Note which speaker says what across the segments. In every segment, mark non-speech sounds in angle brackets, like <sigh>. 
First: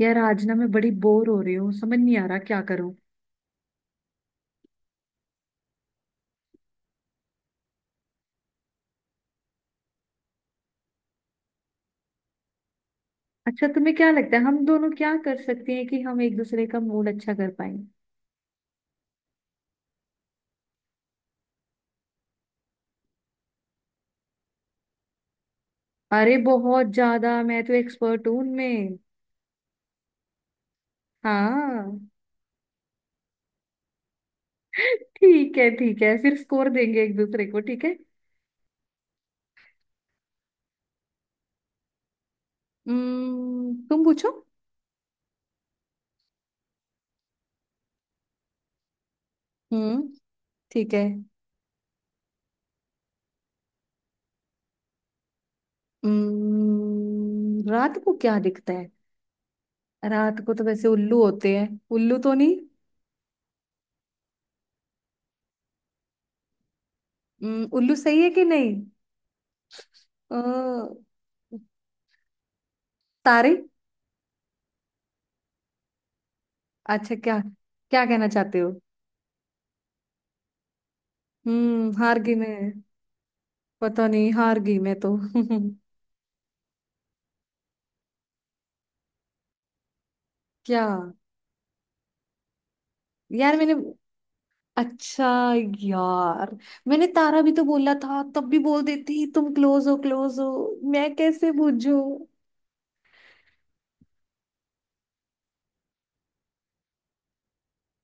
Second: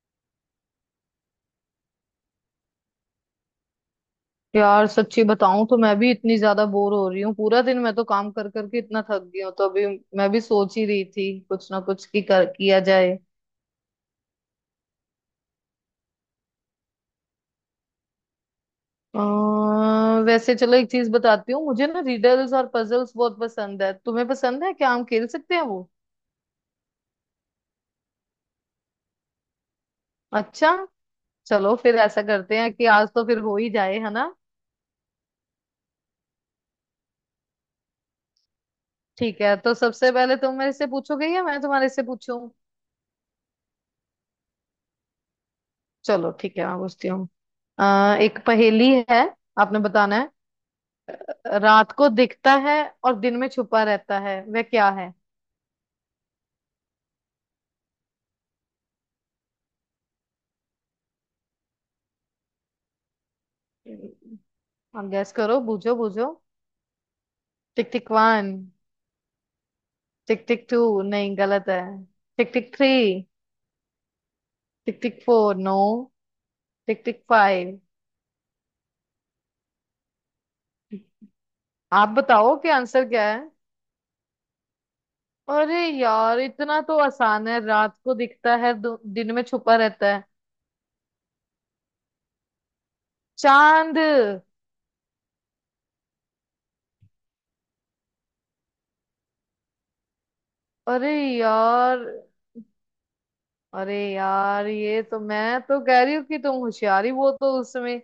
Speaker 1: यार, आज ना मैं बड़ी बोर हो रही हूँ। समझ नहीं आ रहा क्या करूँ।
Speaker 2: यार सच्ची बताऊं तो मैं भी इतनी ज्यादा बोर हो रही हूँ। पूरा दिन मैं तो काम कर करके इतना थक गई हूँ, तो अभी मैं भी सोच ही रही थी कुछ ना कुछ किया जाए।
Speaker 1: अच्छा, तुम्हें क्या लगता है हम दोनों क्या कर सकते हैं कि हम एक दूसरे का मूड अच्छा कर पाए?
Speaker 2: वैसे चलो एक चीज बताती हूँ, मुझे ना रिडल्स और पजल्स बहुत पसंद है। तुम्हें पसंद है क्या? हम खेल सकते हैं वो।
Speaker 1: अरे बहुत ज्यादा! मैं तो एक्सपर्ट हूँ उनमें।
Speaker 2: अच्छा, चलो फिर
Speaker 1: हाँ।
Speaker 2: ऐसा करते हैं कि आज तो फिर हो ही जाए, है ना।
Speaker 1: ठीक है, ठीक है। फिर स्कोर देंगे एक दूसरे को, ठीक है।
Speaker 2: ठीक है, तो सबसे पहले तुम मेरे से पूछोगे या मैं तुम्हारे से पूछूं?
Speaker 1: तुम पूछो।
Speaker 2: चलो ठीक है, मैं पूछती हूँ। एक पहेली है, आपने
Speaker 1: हम्म।
Speaker 2: बताना है।
Speaker 1: ठीक है।
Speaker 2: रात को दिखता है और दिन में छुपा रहता है, वह क्या है?
Speaker 1: रात को क्या दिखता है? रात को तो वैसे उल्लू होते हैं। उल्लू तो नहीं?
Speaker 2: आप गैस करो, बूझो बूझो। टिक
Speaker 1: उल्लू
Speaker 2: टिक
Speaker 1: सही है कि
Speaker 2: वन।
Speaker 1: नहीं? अ,
Speaker 2: टिक टिक टू, नहीं गलत है। टिक टिक थ्री।
Speaker 1: तारे।
Speaker 2: Tick tick four, no. Tick
Speaker 1: अच्छा,
Speaker 2: टिक
Speaker 1: क्या?
Speaker 2: फाइव।
Speaker 1: क्या कहना चाहते हो?
Speaker 2: आप
Speaker 1: हार गई
Speaker 2: बताओ कि
Speaker 1: मैं।
Speaker 2: आंसर क्या है।
Speaker 1: पता नहीं, हार गई मैं तो।
Speaker 2: अरे
Speaker 1: <laughs>
Speaker 2: यार इतना तो आसान है, रात को दिखता है दिन में छुपा रहता है।
Speaker 1: क्या? यार, मैंने।
Speaker 2: चांद।
Speaker 1: अच्छा। यार, मैंने तारा भी तो बोला था। तब भी बोल देती तुम क्लोज हो, क्लोज हो।
Speaker 2: अरे
Speaker 1: मैं कैसे बूझू?
Speaker 2: यार, अरे यार, ये तो मैं तो कह रही हूँ कि तुम होशियारी बहुत हो उसमें।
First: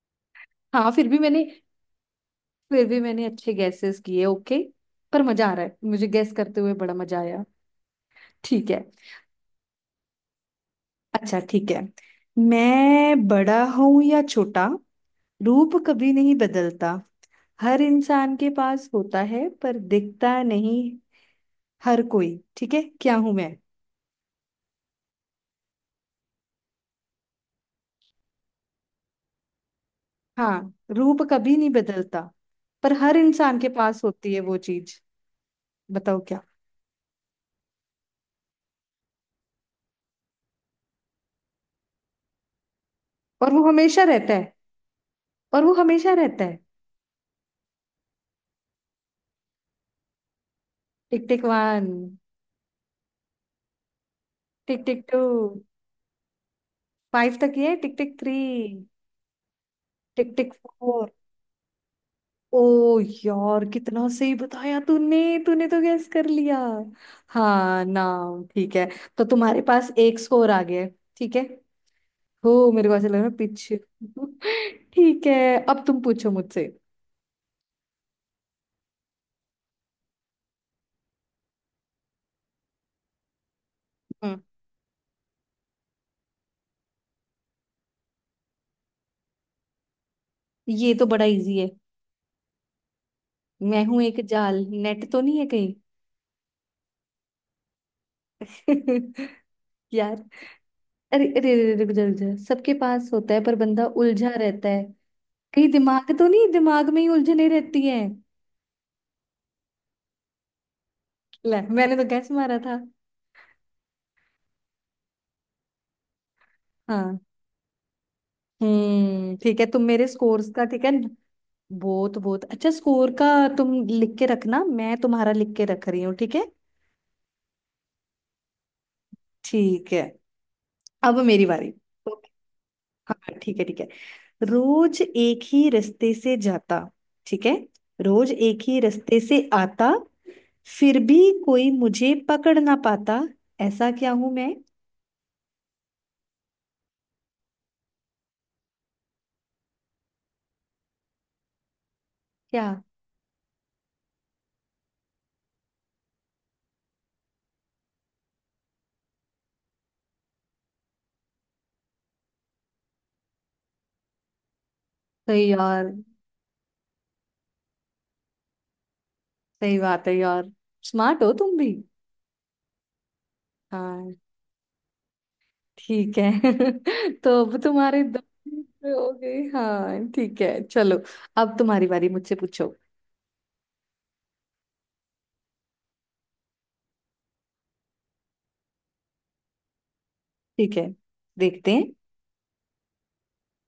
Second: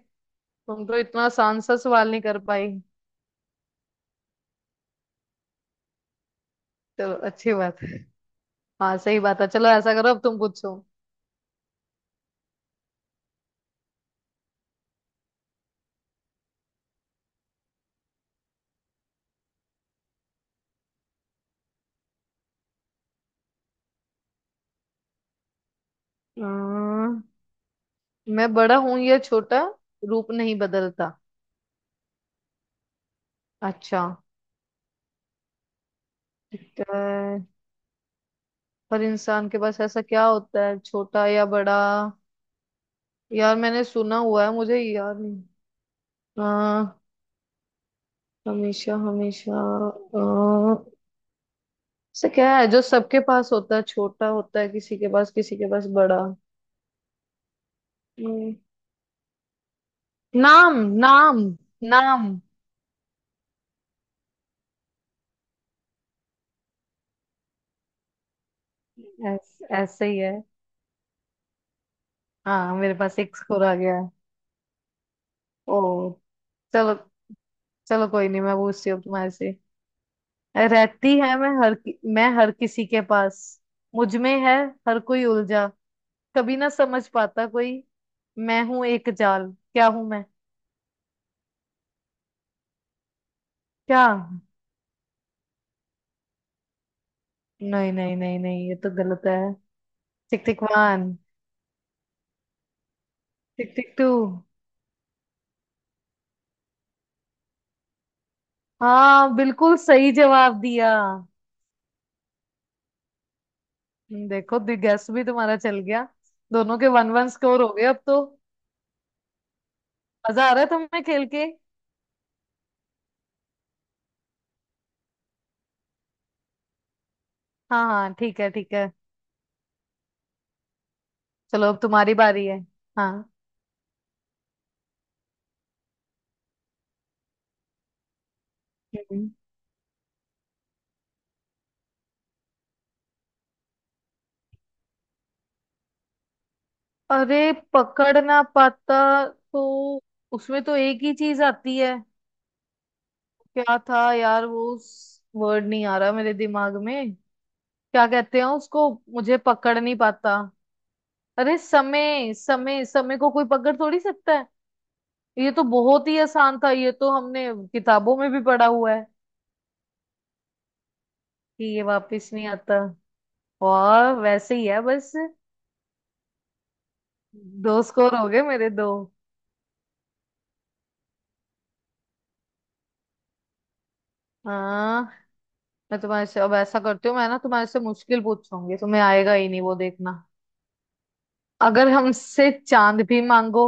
Speaker 2: तुम
Speaker 1: हाँ,
Speaker 2: तो
Speaker 1: फिर भी
Speaker 2: इतना
Speaker 1: मैंने।
Speaker 2: आसान सा सवाल नहीं कर पाई।
Speaker 1: फिर भी मैंने अच्छे गैसेस किए, ओके। पर मजा आ रहा है मुझे गैस करते हुए। बड़ा
Speaker 2: चलो
Speaker 1: मजा आया।
Speaker 2: अच्छी बात है।
Speaker 1: ठीक है।
Speaker 2: हाँ सही बात है, चलो ऐसा करो, अब तुम पूछो।
Speaker 1: अच्छा, ठीक है। मैं बड़ा हूं या छोटा? रूप कभी नहीं बदलता। हर इंसान के पास होता है पर दिखता नहीं। हर कोई। ठीक है, क्या हूं मैं?
Speaker 2: अम्म, मैं बड़ा हूं या छोटा, रूप नहीं
Speaker 1: हाँ,
Speaker 2: बदलता।
Speaker 1: रूप कभी नहीं बदलता। पर हर इंसान के
Speaker 2: अच्छा,
Speaker 1: पास होती है वो चीज। बताओ क्या?
Speaker 2: ठीक है। पर इंसान के पास ऐसा क्या होता है, छोटा या बड़ा?
Speaker 1: और
Speaker 2: यार
Speaker 1: वो
Speaker 2: मैंने
Speaker 1: हमेशा
Speaker 2: सुना
Speaker 1: रहता
Speaker 2: हुआ
Speaker 1: है।
Speaker 2: है, मुझे याद नहीं।
Speaker 1: और वो हमेशा रहता है।
Speaker 2: हाँ, हमेशा हमेशा। अ,
Speaker 1: टिक टिक वन।
Speaker 2: ऐसा क्या है जो सबके पास होता है, छोटा होता है
Speaker 1: टिक
Speaker 2: किसी
Speaker 1: टिक
Speaker 2: के
Speaker 1: टू।
Speaker 2: पास, किसी के पास बड़ा?
Speaker 1: फाइव तक ये। टिक टिक थ्री।
Speaker 2: हम्म,
Speaker 1: टिक टिक
Speaker 2: नाम,
Speaker 1: फोर।
Speaker 2: नाम, नाम।
Speaker 1: ओ, यार, कितना सही बताया तूने! तूने तो गैस कर लिया। हाँ, नाम ठीक है। तो तुम्हारे पास
Speaker 2: ऐसे
Speaker 1: एक
Speaker 2: ही है।
Speaker 1: स्कोर आ गया है, ठीक है। हो,
Speaker 2: हाँ
Speaker 1: मेरे
Speaker 2: मेरे
Speaker 1: को ऐसा लग
Speaker 2: पास
Speaker 1: रहा है
Speaker 2: एक स्कोर आ
Speaker 1: पीछे।
Speaker 2: गया है।
Speaker 1: <laughs> ठीक है।
Speaker 2: ओ,
Speaker 1: अब तुम पूछो मुझसे।
Speaker 2: चलो, चलो कोई नहीं, मैं पूछती हूँ तुम्हारे से। रहती है मैं हर मैं हर किसी के पास, मुझ में
Speaker 1: हम्म।
Speaker 2: है। हर कोई उलझा, कभी ना समझ पाता कोई, मैं हूं एक जाल। क्या हूं मैं?
Speaker 1: ये तो बड़ा इजी है। मैं हूं
Speaker 2: क्या?
Speaker 1: एक जाल? नेट तो नहीं है कहीं?
Speaker 2: नहीं नहीं नहीं नहीं, ये तो गलत है।
Speaker 1: <laughs> यार।
Speaker 2: टिक टिक वन।
Speaker 1: अरे अरे अरे, रुक जा रुक जा। सबके पास होता है पर
Speaker 2: टिक
Speaker 1: बंदा
Speaker 2: टिक टू।
Speaker 1: उलझा रहता है। कहीं दिमाग तो नहीं? दिमाग में ही उलझने रहती है।
Speaker 2: हाँ, बिल्कुल सही जवाब दिया।
Speaker 1: ले, मैंने तो गैस मारा था।
Speaker 2: देखो, गैस भी तुम्हारा चल गया। दोनों के वन
Speaker 1: हाँ।
Speaker 2: वन स्कोर हो गए अब तो।
Speaker 1: ठीक है, तुम मेरे
Speaker 2: मजा
Speaker 1: स्कोर्स
Speaker 2: आ रहा
Speaker 1: का।
Speaker 2: है
Speaker 1: ठीक है।
Speaker 2: तुम्हें खेल के?
Speaker 1: बहुत बहुत अच्छा स्कोर का। तुम लिख के रखना, मैं तुम्हारा लिख के रख रही हूँ, ठीक है।
Speaker 2: हाँ हाँ, ठीक है ठीक है,
Speaker 1: ठीक है। अब मेरी
Speaker 2: चलो
Speaker 1: बारी।
Speaker 2: अब तुम्हारी
Speaker 1: ओके।
Speaker 2: बारी है। हाँ।
Speaker 1: हाँ, ठीक है, ठीक है। रोज एक ही रास्ते से जाता। ठीक है। रोज एक ही रास्ते
Speaker 2: हम्म।
Speaker 1: से आता। फिर भी। कोई मुझे पकड़ ना पाता। ऐसा क्या हूं मैं?
Speaker 2: अरे पकड़ ना पाता, तो उसमें तो एक ही चीज आती है।
Speaker 1: क्या?
Speaker 2: क्या था यार वो, वर्ड नहीं आ रहा मेरे दिमाग में। क्या कहते हैं उसको, मुझे पकड़ नहीं पाता। अरे समय, समय, समय को कोई पकड़ थोड़ी सकता है।
Speaker 1: सही
Speaker 2: ये तो
Speaker 1: यार।
Speaker 2: बहुत ही आसान था, ये तो हमने किताबों में भी पढ़ा हुआ है
Speaker 1: सही बात है यार। स्मार्ट हो तुम
Speaker 2: कि
Speaker 1: भी।
Speaker 2: ये वापस नहीं आता।
Speaker 1: हाँ,
Speaker 2: और वैसे ही है बस।
Speaker 1: ठीक है। <laughs> तो अब
Speaker 2: दो
Speaker 1: तुम्हारे
Speaker 2: स्कोर
Speaker 1: दो
Speaker 2: हो गए मेरे,
Speaker 1: मिनट
Speaker 2: दो।
Speaker 1: हो गए। हाँ, ठीक है, चलो। अब तुम्हारी बारी, मुझसे पूछो।
Speaker 2: हाँ, मैं तुम्हारे से अब ऐसा करती हूँ, मैं ना तुम्हारे से मुश्किल पूछूंगी, तुम्हें आएगा ही नहीं वो, देखना।
Speaker 1: ठीक है। देखते हैं।
Speaker 2: अगर हमसे चांद भी मांगो,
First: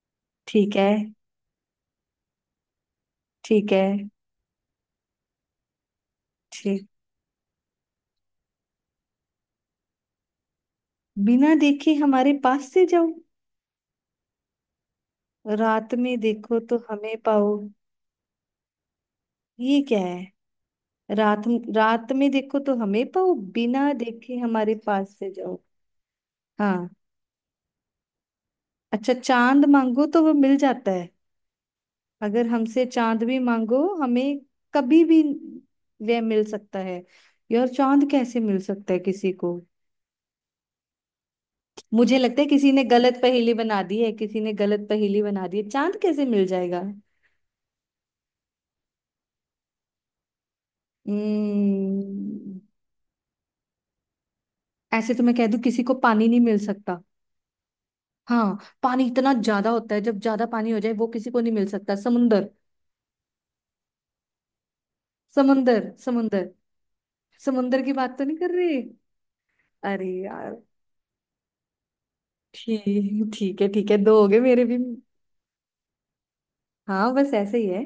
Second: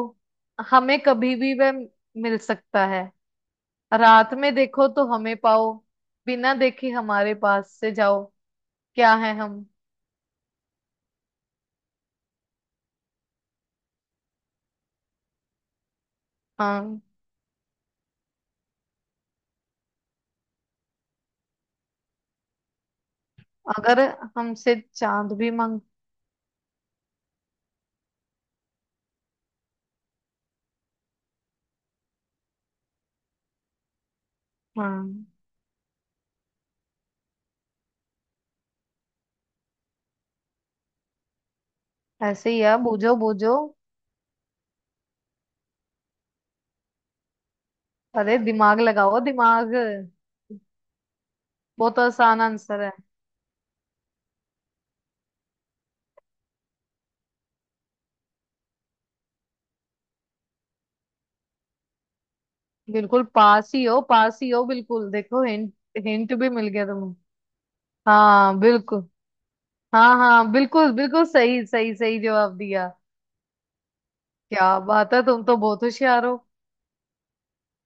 Speaker 1: ठीक है,
Speaker 2: हमें कभी भी वह मिल सकता है।
Speaker 1: ठीक है,
Speaker 2: रात में देखो तो हमें पाओ, बिना
Speaker 1: ठीक।
Speaker 2: देखे हमारे पास से जाओ। क्या है हम?
Speaker 1: बिना देखे हमारे पास से जाओ। रात में देखो तो
Speaker 2: हाँ।
Speaker 1: हमें पाओ। ये क्या है? रात। रात में देखो तो हमें पाओ, बिना
Speaker 2: अगर
Speaker 1: देखे
Speaker 2: हमसे
Speaker 1: हमारे पास से
Speaker 2: चांद भी
Speaker 1: जाओ।
Speaker 2: मांग।
Speaker 1: हाँ। अच्छा, चांद मांगो तो वो मिल जाता है? अगर हमसे चांद भी मांगो हमें। कभी भी।
Speaker 2: हाँ
Speaker 1: वह मिल सकता है। यार, चांद कैसे मिल सकता है किसी को? मुझे लगता है
Speaker 2: ऐसे ही
Speaker 1: किसी
Speaker 2: है,
Speaker 1: ने
Speaker 2: बूझो
Speaker 1: गलत पहेली
Speaker 2: बूझो।
Speaker 1: बना दी है, किसी ने गलत पहेली बना दी है। चांद कैसे मिल जाएगा?
Speaker 2: अरे दिमाग लगाओ दिमाग, बहुत आसान
Speaker 1: हम्म।
Speaker 2: आंसर है।
Speaker 1: ऐसे तो मैं कह दूं किसी को पानी नहीं मिल सकता। हाँ, पानी इतना ज्यादा होता है, जब ज्यादा पानी हो जाए वो किसी को नहीं मिल सकता। समुंदर।
Speaker 2: बिल्कुल पास ही हो, पास ही हो बिल्कुल, देखो हिंट।
Speaker 1: समुंदर,
Speaker 2: हिंट
Speaker 1: समुंदर।
Speaker 2: भी मिल गया तुम्हें।
Speaker 1: समुंदर की बात तो नहीं कर
Speaker 2: हाँ
Speaker 1: रही?
Speaker 2: बिल्कुल।
Speaker 1: अरे
Speaker 2: हाँ हाँ,
Speaker 1: यार।
Speaker 2: बिल्कुल बिल्कुल, सही सही सही जवाब दिया।
Speaker 1: ठीक, ठीक है। ठीक है, दो हो गए मेरे
Speaker 2: क्या
Speaker 1: भी।
Speaker 2: बात है, तुम तो बहुत होशियार हो।
Speaker 1: हाँ, बस ऐसे ही है।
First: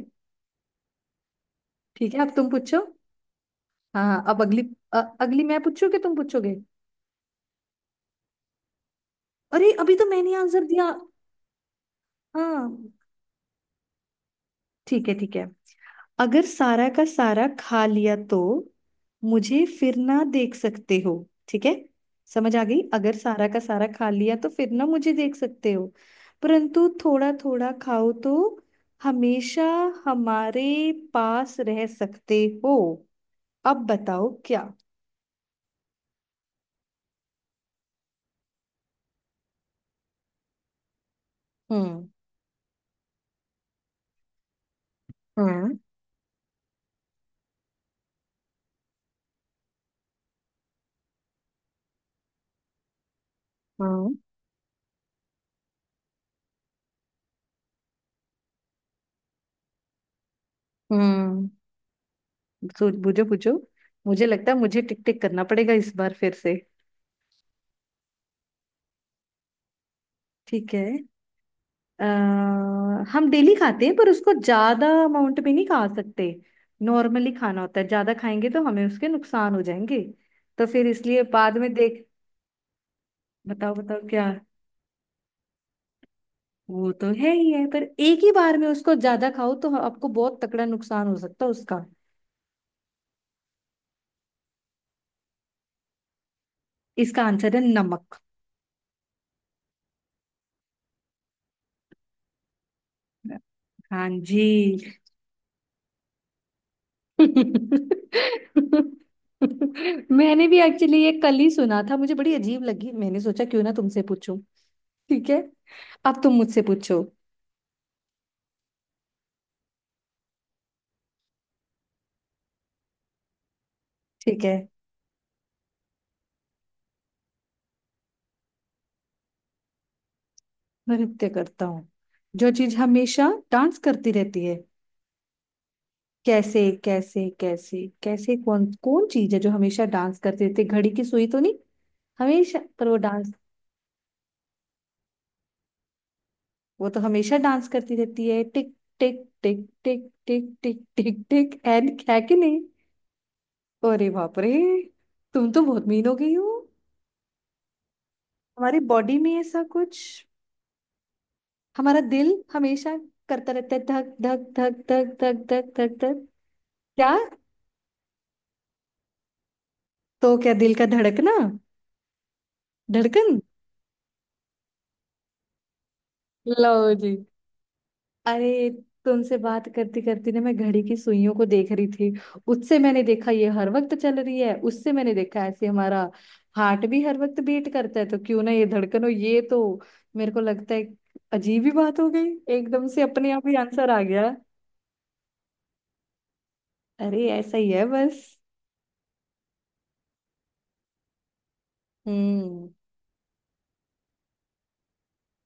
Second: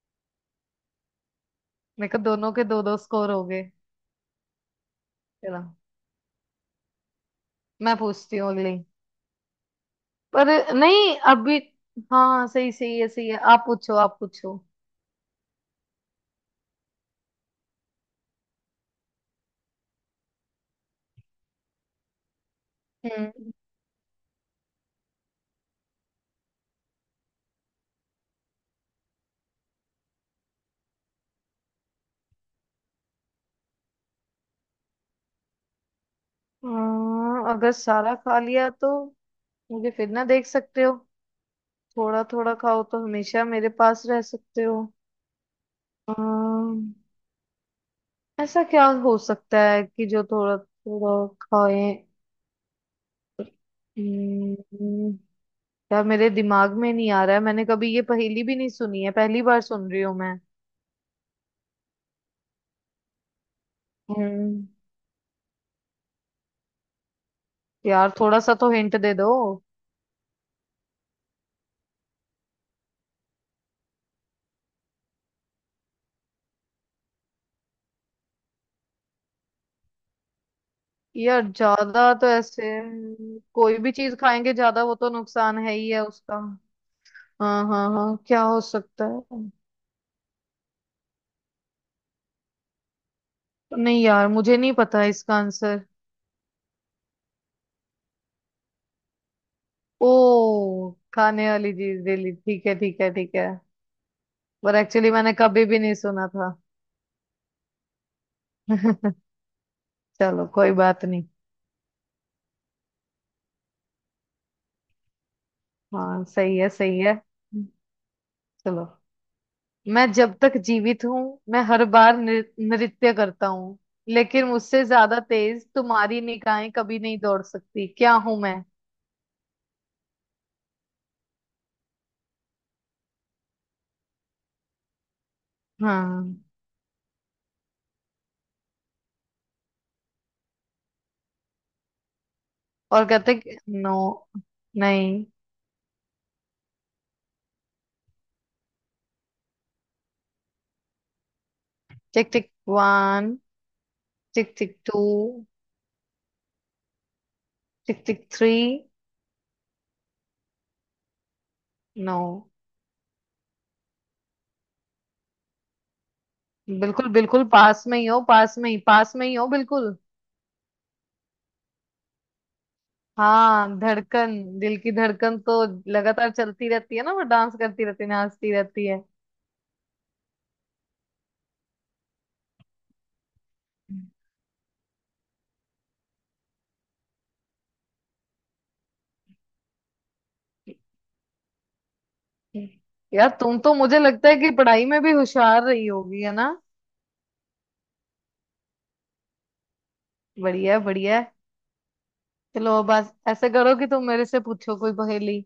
Speaker 1: ठीक
Speaker 2: देखो
Speaker 1: है, अब तुम
Speaker 2: दोनों के दो
Speaker 1: पूछो।
Speaker 2: दो स्कोर हो गए।
Speaker 1: हाँ हाँ, अब अगली। अगली मैं
Speaker 2: चलो
Speaker 1: पूछूं कि तुम पूछोगे?
Speaker 2: मैं पूछती हूँ अगली।
Speaker 1: अरे, अभी तो मैंने
Speaker 2: पर,
Speaker 1: आंसर दिया।
Speaker 2: नहीं अभी। हाँ हाँ,
Speaker 1: हाँ,
Speaker 2: सही सही है, सही है। आप पूछो, आप पूछो।
Speaker 1: ठीक है, ठीक है। अगर सारा का सारा खा लिया तो। मुझे फिर ना देख सकते हो। ठीक है। समझ आ गई। अगर सारा
Speaker 2: हम्म
Speaker 1: का सारा खा लिया तो फिर ना मुझे देख सकते हो। परंतु थोड़ा थोड़ा खाओ तो हमेशा हमारे पास रह सकते हो। अब बताओ क्या?
Speaker 2: हाँ, अगर सारा खा लिया तो मुझे फिर ना देख सकते हो।
Speaker 1: हम्म,
Speaker 2: थोड़ा थोड़ा खाओ तो हमेशा मेरे पास रह सकते
Speaker 1: हम्म,
Speaker 2: हो। ऐसा क्या हो सकता है कि जो थोड़ा थोड़ा खाए?
Speaker 1: हम्म,
Speaker 2: हम्म, यार मेरे दिमाग में नहीं आ रहा है, मैंने कभी ये पहेली भी नहीं सुनी है, पहली बार सुन रही हूँ मैं।
Speaker 1: हम्म। सोच, बुझो बुझो। मुझे लगता है
Speaker 2: हम्म
Speaker 1: मुझे टिक टिक करना पड़ेगा इस बार फिर से।
Speaker 2: यार थोड़ा सा तो हिंट दे दो।
Speaker 1: ठीक है। अ, हम डेली खाते हैं पर उसको ज्यादा अमाउंट में नहीं खा सकते। नॉर्मली खाना होता है, ज्यादा खाएंगे तो हमें उसके नुकसान हो जाएंगे। तो फिर इसलिए
Speaker 2: यार
Speaker 1: बाद में देख।
Speaker 2: ज्यादा तो ऐसे
Speaker 1: बताओ
Speaker 2: कोई भी
Speaker 1: बताओ
Speaker 2: चीज
Speaker 1: क्या?
Speaker 2: खाएंगे ज्यादा, वो तो नुकसान है ही है उसका।
Speaker 1: वो तो है ही
Speaker 2: हाँ
Speaker 1: है, पर
Speaker 2: हाँ हाँ,
Speaker 1: एक ही
Speaker 2: क्या
Speaker 1: बार
Speaker 2: हो
Speaker 1: में उसको
Speaker 2: सकता
Speaker 1: ज्यादा
Speaker 2: है?
Speaker 1: खाओ तो आपको बहुत तकड़ा नुकसान हो सकता है उसका।
Speaker 2: नहीं यार, मुझे नहीं पता इसका आंसर।
Speaker 1: इसका आंसर है नमक।
Speaker 2: ओ, खाने वाली चीज डेली, ठीक है ठीक है ठीक है।
Speaker 1: हाँ जी।
Speaker 2: पर एक्चुअली मैंने कभी भी नहीं सुना था। <laughs>
Speaker 1: <laughs> मैंने
Speaker 2: चलो
Speaker 1: भी
Speaker 2: कोई
Speaker 1: एक्चुअली
Speaker 2: बात
Speaker 1: ये
Speaker 2: नहीं।
Speaker 1: कल ही सुना था। मुझे बड़ी अजीब लगी, मैंने सोचा क्यों ना तुमसे पूछूं। ठीक है। अब
Speaker 2: हाँ
Speaker 1: तुम
Speaker 2: सही
Speaker 1: मुझसे
Speaker 2: है, सही
Speaker 1: पूछो।
Speaker 2: है। चलो, मैं जब तक जीवित हूँ, मैं हर बार नृत्य करता हूँ,
Speaker 1: ठीक
Speaker 2: लेकिन
Speaker 1: है।
Speaker 2: मुझसे ज्यादा तेज तुम्हारी निगाहें कभी नहीं दौड़ सकती। क्या हूं मैं?
Speaker 1: मैं नृत्य करता हूँ। जो चीज हमेशा डांस करती रहती है?
Speaker 2: हाँ।
Speaker 1: कैसे कैसे, कैसे कैसे, कौन कौन चीज है जो हमेशा डांस करती रहती है? घड़ी की सुई तो नहीं? हमेशा पर वो
Speaker 2: और
Speaker 1: डांस।
Speaker 2: नो, नहीं।
Speaker 1: वो तो हमेशा डांस करती रहती है टिक टिक टिक टिक टिक टिक टिक टिक एंड, क्या
Speaker 2: टिक
Speaker 1: कि
Speaker 2: टिक
Speaker 1: नहीं?
Speaker 2: वन।
Speaker 1: अरे बाप रे!
Speaker 2: टिक टिक टू।
Speaker 1: तुम तो बहुत मीन हो गई हो।
Speaker 2: Tick tick three.
Speaker 1: हमारी बॉडी में ऐसा कुछ। हमारा
Speaker 2: नो।
Speaker 1: दिल हमेशा। करता रहता है धक धक, धक धक, धक धक, धक धक।
Speaker 2: बिल्कुल
Speaker 1: क्या?
Speaker 2: बिल्कुल पास में ही हो, पास में ही, पास में ही हो बिल्कुल।
Speaker 1: तो क्या दिल का धड़कना? धड़कन।
Speaker 2: हाँ, धड़कन। दिल की धड़कन तो लगातार चलती
Speaker 1: लो
Speaker 2: रहती है ना,
Speaker 1: जी।
Speaker 2: वो डांस करती रहती है, नाचती
Speaker 1: अरे,
Speaker 2: रहती है।
Speaker 1: तुमसे बात करते करते ना, मैं घड़ी की सुइयों को देख रही थी। उससे मैंने देखा ये हर वक्त चल रही है, उससे मैंने देखा ऐसे हमारा। हार्ट भी हर वक्त बीट करता है, तो क्यों ना ये धड़कन हो, ये तो। मेरे को लगता है। अजीब ही बात हो गई। एकदम से
Speaker 2: यार
Speaker 1: अपने आप ही
Speaker 2: तुम तो,
Speaker 1: आंसर
Speaker 2: मुझे
Speaker 1: आ
Speaker 2: लगता
Speaker 1: गया।
Speaker 2: है कि पढ़ाई में भी होशियार रही होगी, है ना?
Speaker 1: अरे, ऐसा ही है बस।
Speaker 2: बढ़िया है, बढ़िया है।
Speaker 1: हम्म।
Speaker 2: चलो बस ऐसे करो कि तुम मेरे से पूछो कोई पहेली।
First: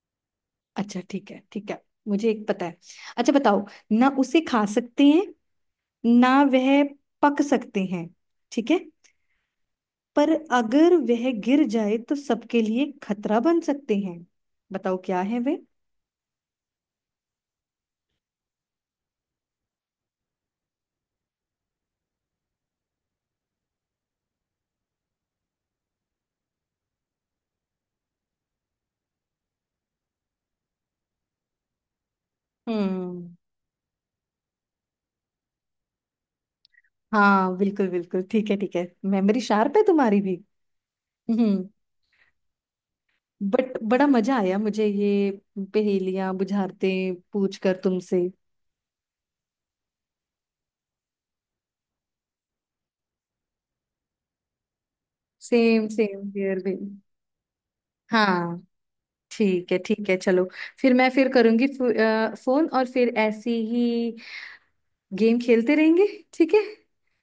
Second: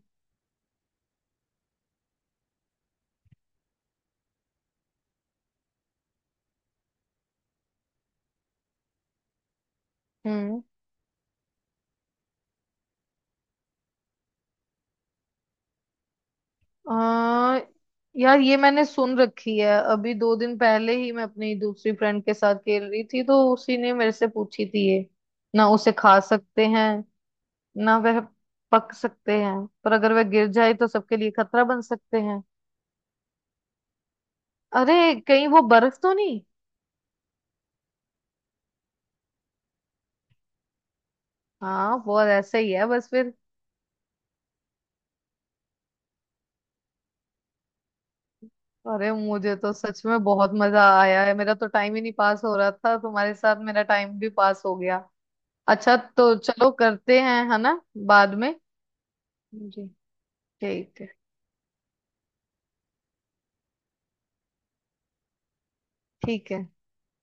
Speaker 1: अच्छा, ठीक है, ठीक है। मुझे एक पता है। अच्छा, बताओ। ना उसे खा सकते हैं। ना वह। पक सकते हैं। ठीक है। पर
Speaker 2: हम्म
Speaker 1: अगर वह गिर जाए तो सबके लिए खतरा बन सकते हैं। बताओ क्या है वे?
Speaker 2: आ, यार ये मैंने सुन रखी है, अभी दो दिन पहले ही मैं अपनी दूसरी फ्रेंड के साथ खेल रही थी, तो उसी ने मेरे से पूछी थी ये। ना उसे खा सकते हैं, ना वह पक सकते हैं, पर अगर वह गिर जाए तो सबके लिए खतरा बन सकते हैं।
Speaker 1: हम्म।
Speaker 2: अरे, कहीं वो बर्फ तो नहीं?
Speaker 1: हाँ, बिल्कुल बिल्कुल ठीक है, ठीक है। मेमोरी शार्प है तुम्हारी भी। हम्म।
Speaker 2: हाँ वो ऐसे ही है बस फिर।
Speaker 1: बट बड़ा मजा आया मुझे ये। पहेलियां बुझारते। पूछ कर तुमसे।
Speaker 2: अरे मुझे तो सच में बहुत मजा आया है, मेरा तो टाइम ही नहीं पास हो रहा था, तुम्हारे साथ मेरा टाइम भी पास हो गया।
Speaker 1: सेम
Speaker 2: अच्छा
Speaker 1: सेम
Speaker 2: तो
Speaker 1: हियर
Speaker 2: चलो
Speaker 1: भी।
Speaker 2: करते हैं, है ना, बाद में।
Speaker 1: हाँ, ठीक है,
Speaker 2: जी,
Speaker 1: ठीक है, चलो। फिर
Speaker 2: ठीक
Speaker 1: मैं
Speaker 2: है
Speaker 1: फिर करूंगी फोन और फिर ऐसी ही। गेम खेलते रहेंगे।
Speaker 2: ठीक
Speaker 1: ठीक
Speaker 2: है।
Speaker 1: है।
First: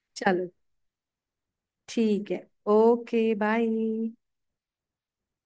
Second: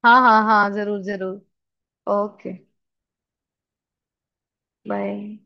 Speaker 2: हाँ हाँ
Speaker 1: चलो।
Speaker 2: हाँ, जरूर जरूर।
Speaker 1: ठीक है।
Speaker 2: Okay
Speaker 1: okay, bye.
Speaker 2: बाय।